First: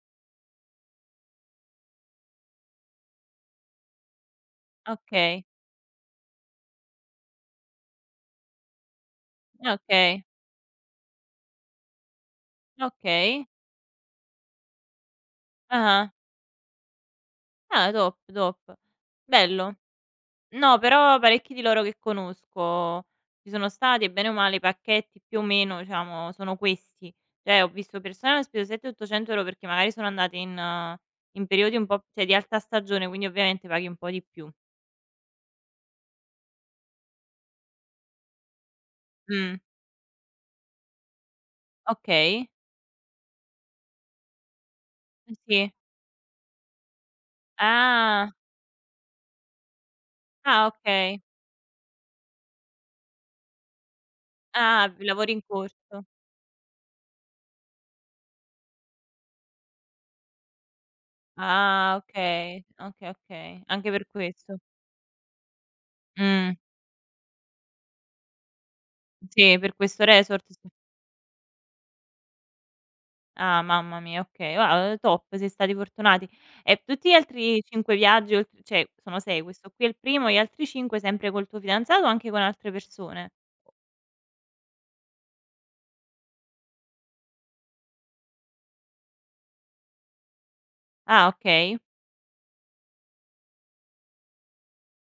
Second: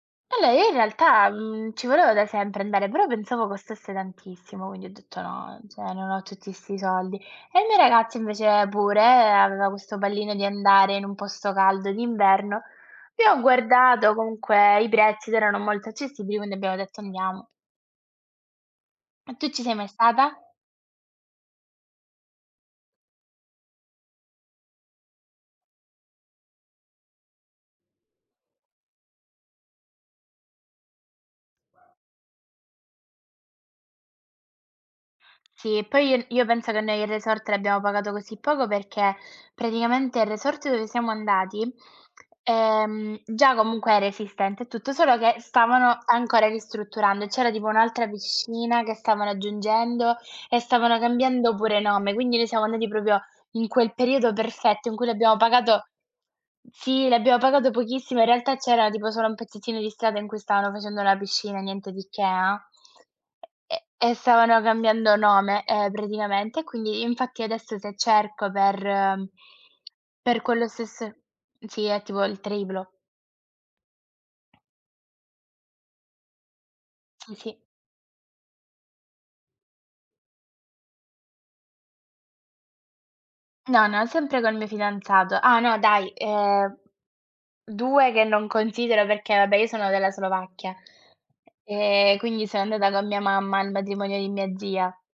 E lei in realtà, mhmm, ci voleva da sempre andare, però pensavo costasse tantissimo quindi ho detto: Okay. "No, cioè, non ho tutti 'sti soldi". E il mio ragazzo invece, pure, aveva Eh, questo okay. pallino di andare in un posto caldo d'inverno. E ho Okay. guardato comunque i prezzi ed erano molto Ah-ah. accessibili, quindi abbiamo detto: "Andiamo." Ah, top, top. E tu ci sei Bello. mai stata? No però parecchi di loro che conosco ci sono stati e bene o male i pacchetti più o meno diciamo sono questi. Cioè ho visto persone che hanno speso 7, 800 € perché magari sono andate in in periodi un po' cioè di alta stagione quindi ovviamente paghi un po' di più. Sì, poi io io penso che noi il resort l'abbiamo pagato così poco perché Mh. praticamente il resort dove siamo andati, Okay. ehm, già comunque era esistente e tutto, solo Eh che sì. stavano ancora ristrutturando e c'era tipo un'altra Ah! piscina che stavano aggiungendo e Ah, stavano okay. cambiando pure nome, quindi noi siamo andati proprio in quel periodo Ah, perfetto av in cui lavori l'abbiamo in pagato corso. sì, l'abbiamo pagato pochissimo, in realtà c'era tipo solo un pezzettino di strada in cui stavano facendo la piscina, niente Ah! di che, ah, Okay, okay, okay. e Anche per e e questo. stavano cambiando nome, ehm, Mh. praticamente e quindi infatti adesso se cerco per Sì, per questo per resort, quelle sì. stesse sì è tipo il triplo. Ah mamma mia, okay. Ah, uhm, top, siete stati fortunati. E tutti gli Sì, sì. altri 5 viaggi oltr cioè sono 6, questo qui è il primo, gli altri 5 sempre col tuo fidanzato o anche con altre persone? No, no, sempre col mio fidanzato. Ah no dai, ehm, 2 che non considero perché, vabbè, io sono della Slovacchia Ah, okay. e quindi so andata con mia mamma al matrimonio di mia zia.